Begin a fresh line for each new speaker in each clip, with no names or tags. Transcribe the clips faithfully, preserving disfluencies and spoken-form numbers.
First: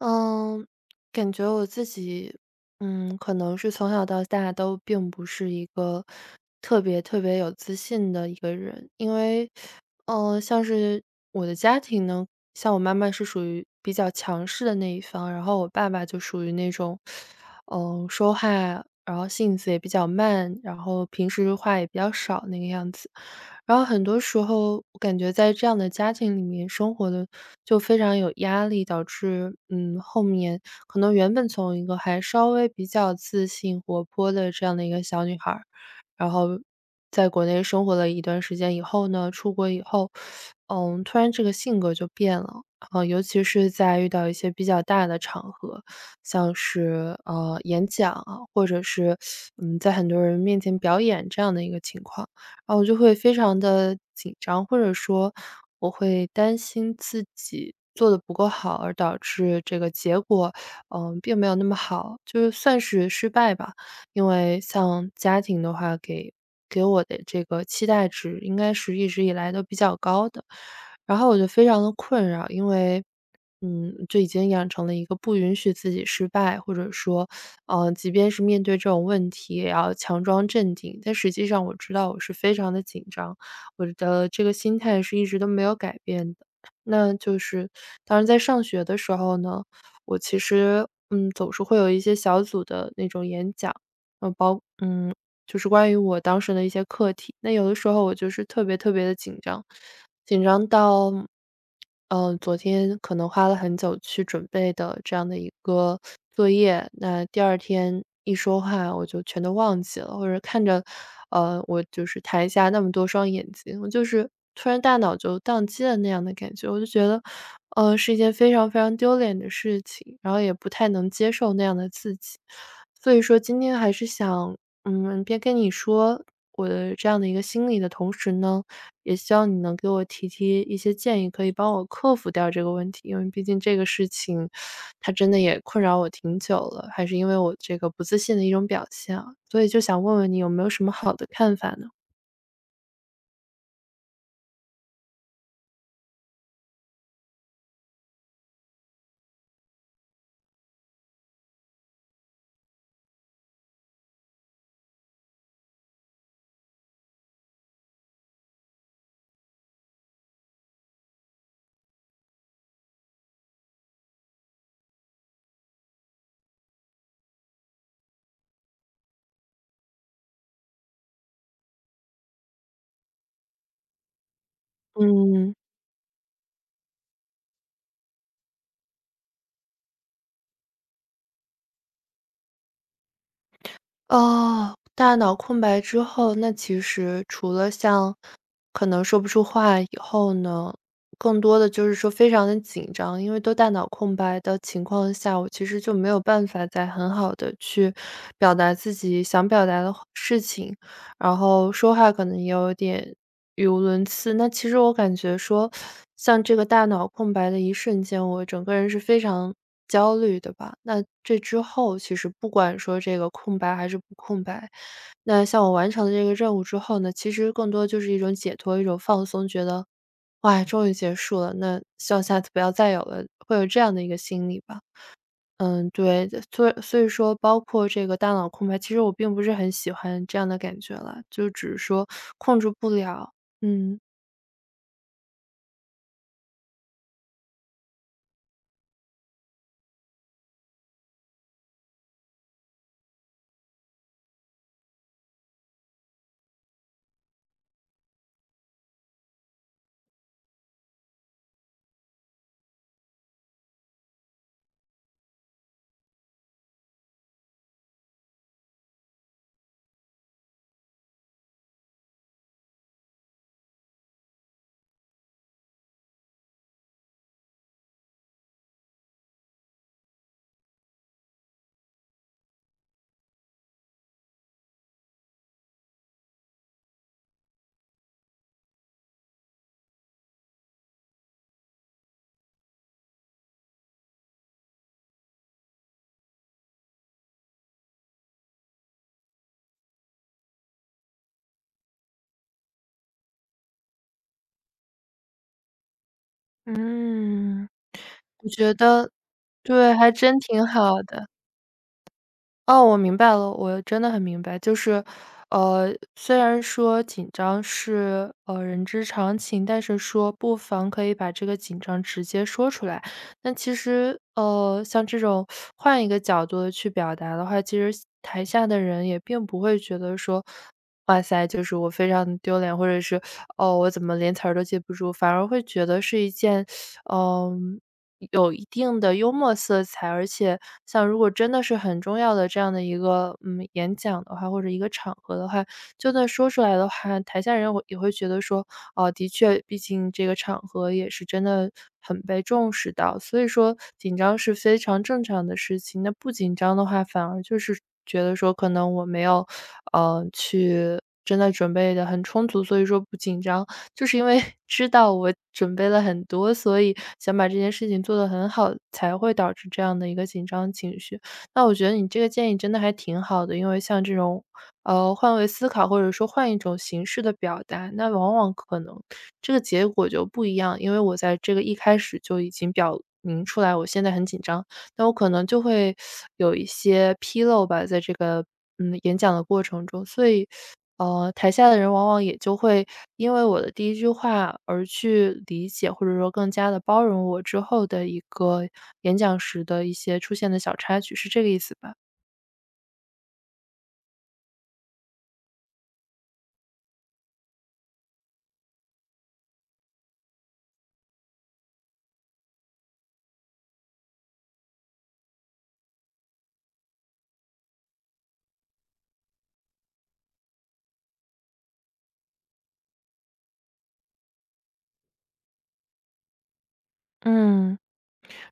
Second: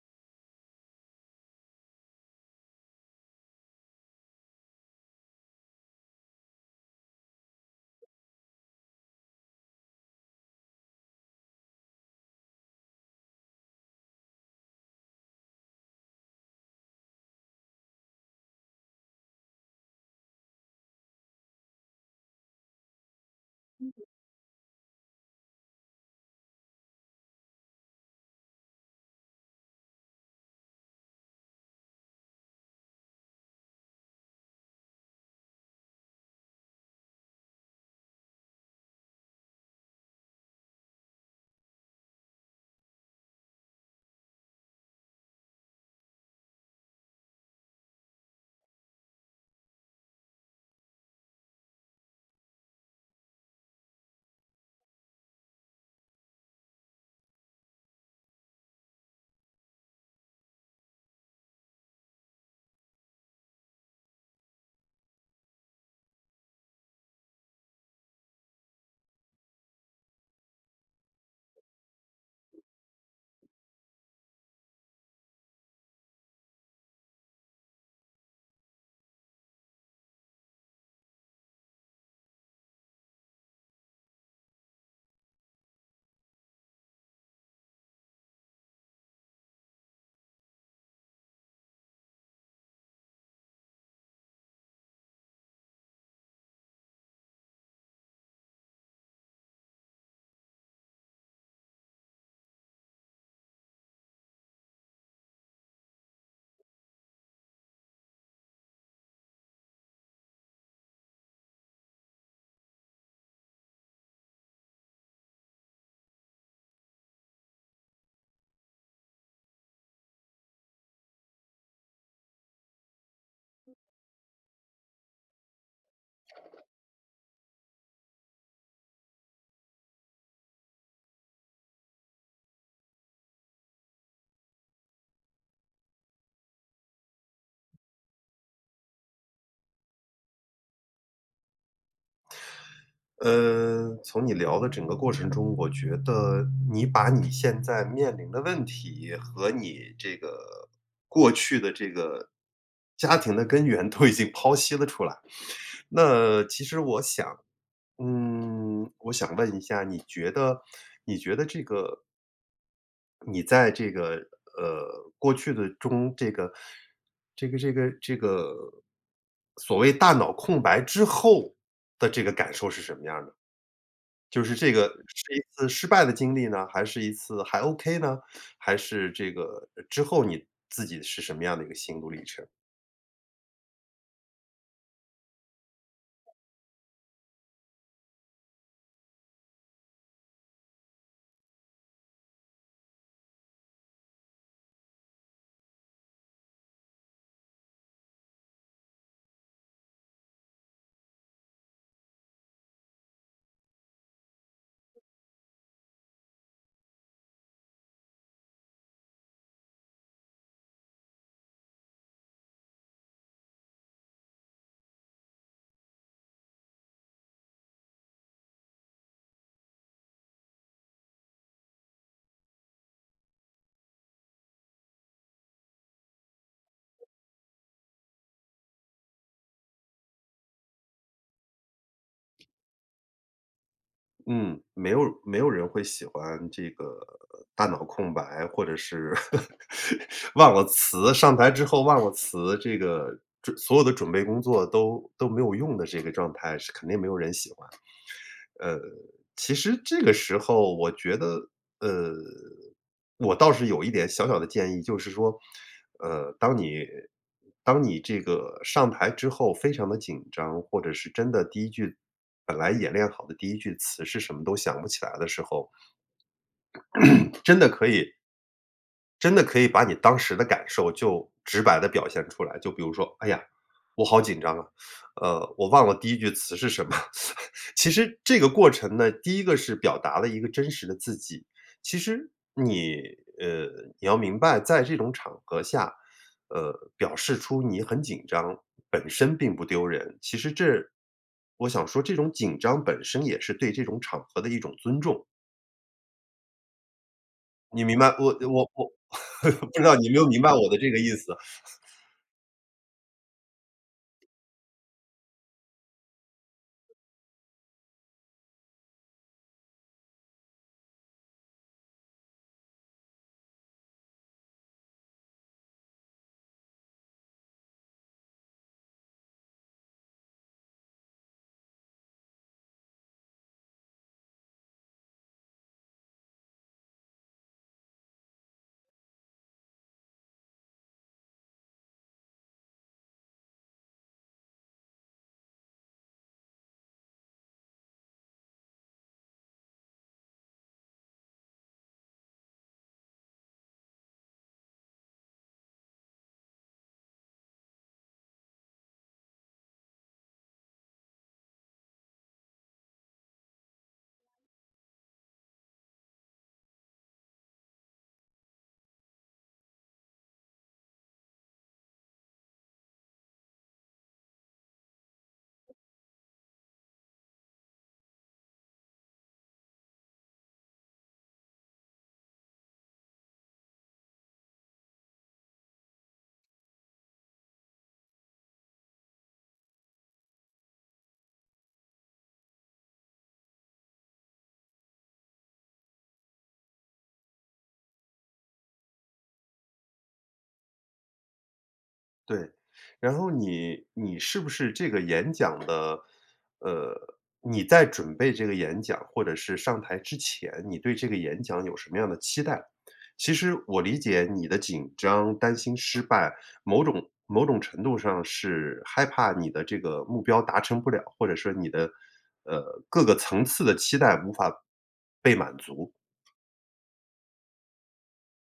嗯，感觉我自己，嗯，可能是从小到大都并不是一个特别特别有自信的一个人，因为，嗯，像是我的家庭呢，像我妈妈是属于比较强势的那一方，然后我爸爸就属于那种，嗯、说话，然后性子也比较慢，然后平时话也比较少那个样子。然后很多时候我感觉在这样的家庭里面生活的就非常有压力，导致，嗯，后面可能原本从一个还稍微比较自信活泼的这样的一个小女孩儿，然后在国内生活了一段时间以后呢，出国以后，嗯，突然这个性格就变了。啊，尤其是在遇到一些比较大的场合，像是呃演讲啊，或者是嗯在很多人面前表演这样的一个情况，然后我就会非常的紧张，或者说我会担心自己做的不够好，而导致这个结果嗯、并没有那么好，就是算是失败吧。因为像家庭的话，给给我的这个期待值应该是一直以来都比较高的，然后我就非常的困扰，因为，嗯，就已经养成了一个不允许自己失败，或者说，呃，即便是面对这种问题也要强装镇定，但实际上我知道我是非常的紧张，我的这个心态是一直都没有改变的。那就是当然在上学的时候呢，我其实，嗯，总是会有一些小组的那种演讲，呃，包嗯，就是关于我当时的一些课题。那有的时候我就是特别特别的紧张，紧张到，嗯，昨天可能花了很久去准备的这样的一个作业，那第二天一说话我就全都忘记了，或者看着，呃，我就是台下那么多双眼睛，我就是突然大脑就宕机了那样的感觉。我就觉得，呃，是一件非常非常丢脸的事情，然后也不太能接受那样的自己。所以说今天还是想嗯，边跟你说我的这样的一个心理的同时呢，也希望你能给我提提一些建议，可以帮我克服掉这个问题。因为毕竟这个事情，它真的也困扰我挺久了，还是因为我这个不自信的一种表现啊，所以就想问问你有没有什么好的看法呢？
呃，从你聊的整个过程中，我觉得你把你现在面临的问题和你这个过去的这个家庭的根源 都已经剖析了出来。那其实我想，嗯，我想问一下，你觉得，你觉得这个你在这个呃过去的中，这个这个这个这个所谓大脑空白之后的这个感受是什么样的？就是这个是一
嗯。
次失败的经历呢，还是一次还 OK 呢？还是这个之后你自己是什么样的一个心路历程？
哦，大脑空白之后，那其实除了像可能说不出话以后呢，更多的就是说非常的紧张。因为都大脑空白的情况下，我其实就没有办法再很好的去表达自己想表达的话事情，然后说话可能也有点语无伦次。那其实我感觉说，像这个大脑空白的一瞬间，我整个人是非常焦虑的吧。那这之后，其实不管说这个空白还是不空白，那像我完成了这个任务之后呢，其实更多就是一种解脱，一种放松，觉得哇，终于结束了，那希望下次不要再有了，会有这样的一个心理吧。嗯，对，所以所以说，包括这个大脑空白，其实我并不是很喜欢这样的感觉了，就只是说控制不了。嗯。
嗯，没有没有人会喜欢这个大脑空白，或者是 忘了词，上台之后忘了词，这个准所有的准备工作都都没有用的这个状态，是肯定没有人喜欢。呃，其实这个时候我觉得，呃，我倒是有一点小小的建议，就是说，呃，当你当你这个上台之后非常的紧张，或者是真的第一句本来演练好的第一句词是什么都想不起来的时候，真的可以真的可以把你当时的感受就直白地表现出来。就比如说，哎呀，我好紧张啊，呃，我忘了第一句词是什么。其实这个过程呢，第一个是表达了一个真实的自己。其实你呃，你要明白在这种场合下，呃，表示出你很紧张，本身并不丢人。其实这我想说这种紧张本身也是对这种场合的一种尊重。
嗯，
你明白我
我
我
觉
我
得
不知
对，
道你
还
有没有
真
明白
挺
我的这个
好
意
的。
思，
哦，我明白了，我真的很明白。就是，呃，虽然说紧张是，呃，人之常情，但是说不妨可以把这个紧张直接说出来。那其实，呃，像这种换一个角度的去表达的话，其实台下的人也并不会觉得说，哇塞，就是我非常丢脸，或者是，哦，我怎么连词儿都记不住，反而会觉得是一件，嗯。有一定的幽默色彩，而且像如果真的是很重要的这样的一个，嗯，演讲的话，或者一个场合的话，就算说出来的话，台下人会也会觉得说，哦，的确，毕竟这个场合也是真的很被重视到，所以说紧张是非常正常的事情。那不紧张的话，反而就是觉得说可能我没有，呃，去真的准备的很充足，所以说不紧张。就是因为 知道我准备了很多，所以想把这件事情做得很好，才会导致这样的一个紧张情绪。那我觉得你这个建议真的还挺好的，因为像这种，呃，换位思考或者说换一种形式的表达，那往往可能这个结果就不一样。因为我在这个一开始就已经表明出来，我现在很紧张，那我可能就会有一些纰漏吧，在这个嗯演讲的过程中。所以呃，台下的人往往也就会因为我的第一句话而去理解，或者说更加的包容我之后的一个演讲时的一些出现的小插曲，是这个意思吧？
对。然后你你是不是这个演讲的呃，你在准备这个演讲，或者是上台之前，你对这个演讲有什么样的期待？其实我理解你的紧张、担心失败，某种某种程度上是害怕你的这个目标达成不了，或者说你的，呃，各个层次的期待无法被满足。
嗯，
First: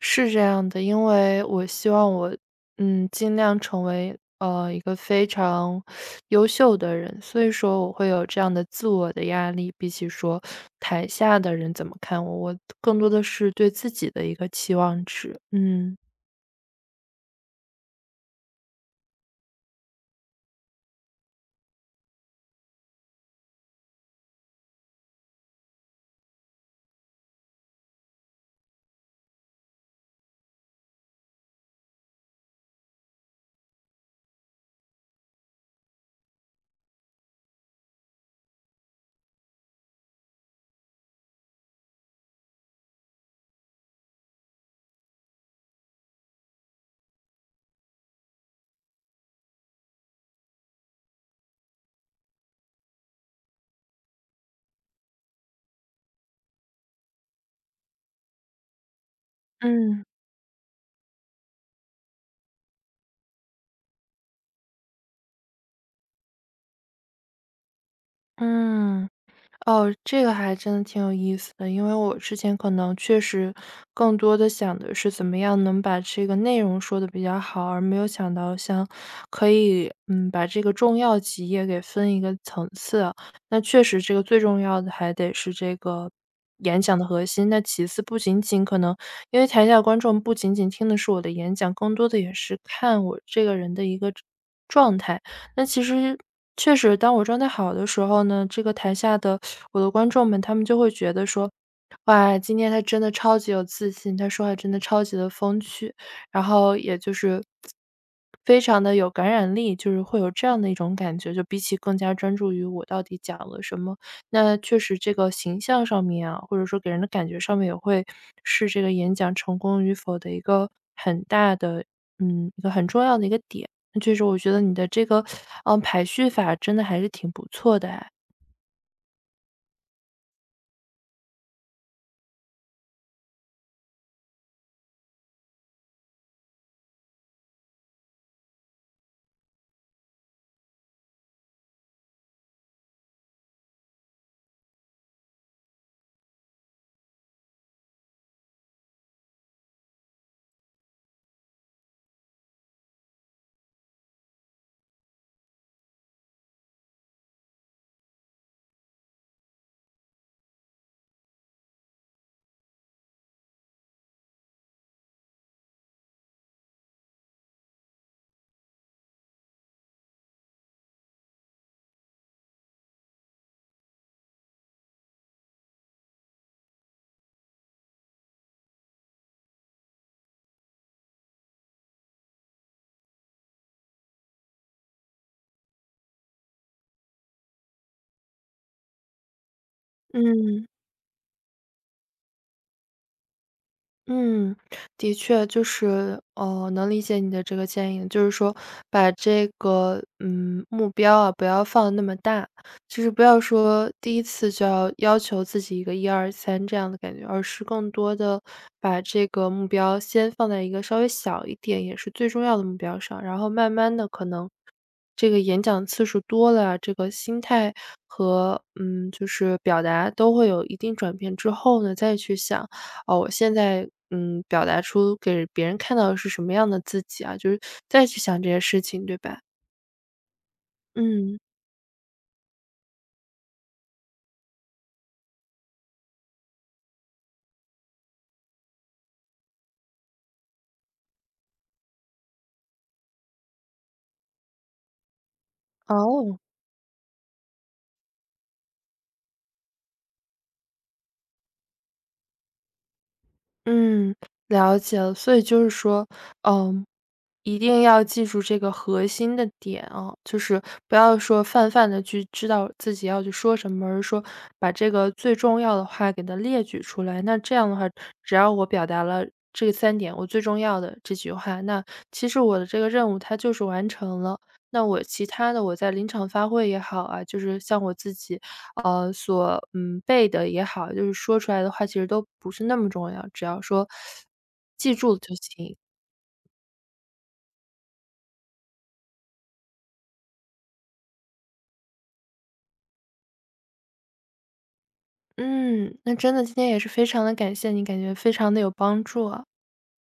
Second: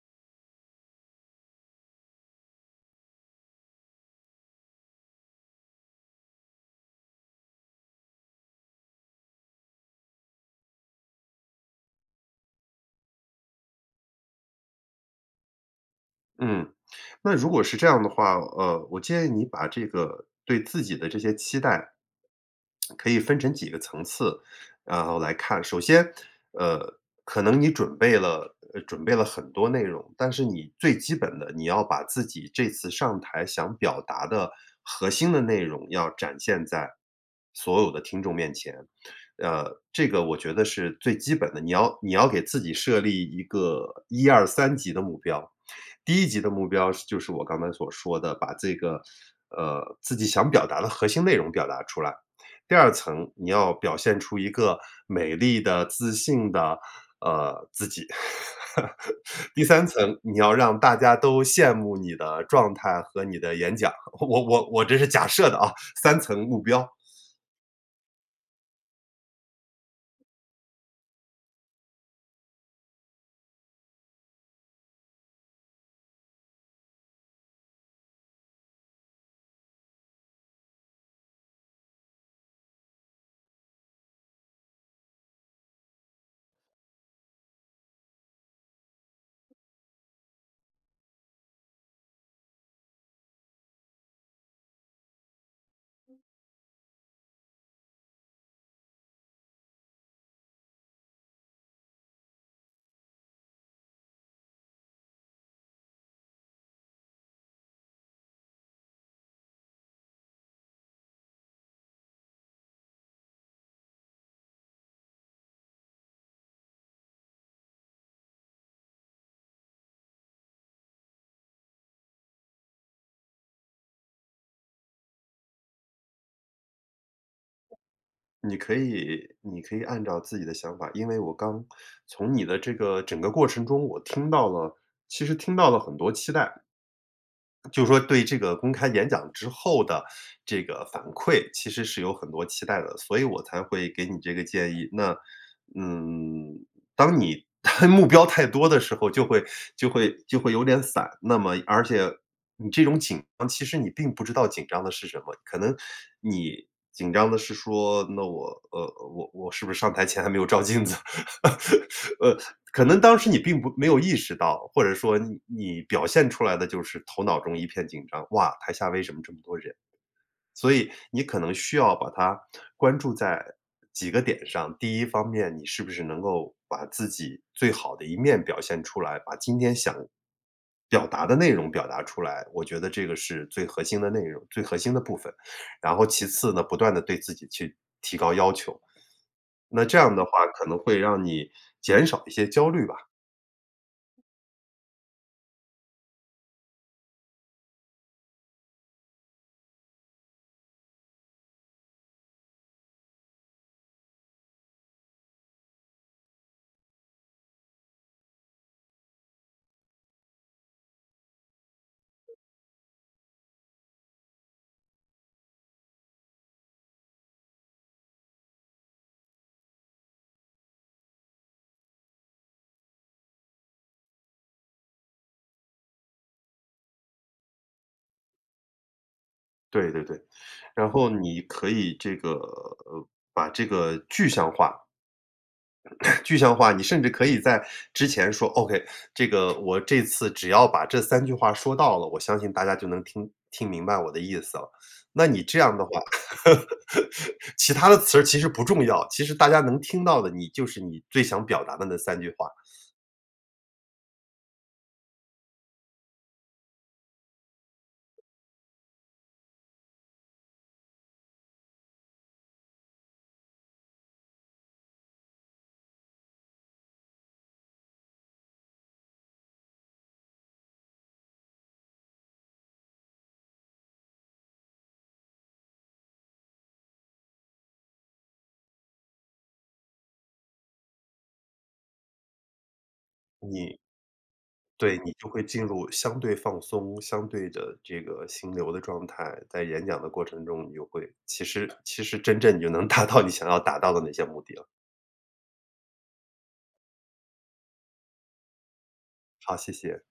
是这样的，因为我希望我，嗯，尽量成为，呃，一个非常优秀的人，所以说我会有这样的自我的压力。比起说台下的人怎么看我，我更多的是对自己的一个期望值，嗯，
嗯，那如果是这样的话，呃，我建议你把这个对自己的这些期待，可以分成几个层次，然后来看。首先，呃，可能你准备了呃准备了很多内容，但是你最基本的，你要把自己这次上台想表达的核心的内容要展现在所有的听众面前。呃，这个我觉得是最基本的，你要你要给自己设立一个一二三级的目标。第一级的目标是就是我刚才所说的，把这个，呃，自己想表达的核心内容表达出来。第二层，你要表现出一个美丽的、自信的，呃，自己。第三
嗯，
层，你要让大家都羡慕你的状态和你的演讲。我我我这是假设的啊三层目标，
嗯。哦，这个还真的挺有意思的，因为我之前可能确实更多的想的是怎么样能把这个内容说的比较好，而没有想到像可以，嗯，把这个重要几页给分一个层次啊。那确实这个最重要的还得是这个演讲的核心，那其次不仅仅可能因为台下观众不仅仅听的是我的演讲，更多的也是看我这个人的一个状态。那其实确实，当我状态好的时候呢，这个台下的我的观众们，他们就会觉得说，哇，今天他真的超级有自信，他说话真的超级的风趣，然后也就是非常的有感染力，就是会有这样的一种感觉，就比起更加专注于我到底讲了什么，那确实这个形象上面啊，或者说给人的感觉上面也会是这个演讲成功与否的一个很大的，嗯，一个很重要的一个点。确实，我觉得你的这个，嗯，排序法真的还是挺不错的哎。
你可以你可以按照自己的想法因为我刚从你的这个整个过程中，我听到了其实听到了很多期待。就是说对这个公开演讲之后的这个反馈，其实是有很多期待的，所以我才会给你这个建议。那，嗯，当你 目标太多的时候，就会就会就会有点散。那么，而且你这种紧张，其实你并不知道紧张的是什么，可能你。紧张的是说，那我呃，我我是不是上台前还没有照镜子？呃，可能当时你并不没有意识到，或者说你你表现出来的就是头脑中一片紧张，哇，台下为什么这么多人？所以你可能需要把它关注在几个点上。第一方面，你是不是能够把自己最好的一面表现出来，把今天想表达的内容表达出来，我觉得这个是最核心的内容，最核心的部分。然后其次呢，不断的对自己去提高要求。那这样的话可
嗯。
能会让你减少一些焦虑吧。
嗯，的确，就是，哦，能理解你的这个建议，就是说把这个，嗯，目标啊，不要放得那么大，就是不要说第一次就要要求自己一个一二三这样的感觉，而是更多的把这个目标先放在一个稍微小一点，也是最重要的目标上，然后慢慢的可能这个演讲次数多了啊，这个心态和，嗯，就是表达都会有一定转变之后呢，再去想哦，我现在嗯，表达出给别人看到的是什么样的自己啊，就是再去想这些事情，对吧？
对对对，然后
嗯，
你可以这个，呃，把这个具象化，具象化，你甚至可以在之前说，OK，这个我这次只要把这三句话说到了，我相信大家就能听听明白我的意思了。那你这样的话，
哦，
其他的词儿其实不重要，其实大家能听到的，你就是你最想表达的那三句话，
嗯，了解了。所以就是说，嗯，一定要记住这个核心的点啊，就是不要说泛泛的去知道自己要去说什么，而是说把这个最重要的话给它列举出来。那这样的话，只要我表达了这三点，我最重要的这句话，那其实我的这个任务它就是完成了。那我其他的我在临场发挥也好啊，就是像我自己，呃，所，嗯，背的也好，就是说出来的话其实都不是那么重要，只要
你
说，
对，你就会进
诶，
入相对放松、相对的这个心流的状态，在演讲的过程中，你就会其实其实真正你就能达到你想要达到的那些目的了。
嗯，那真的今天也是非常的感谢你，感觉非常的有帮助啊。
好，谢谢。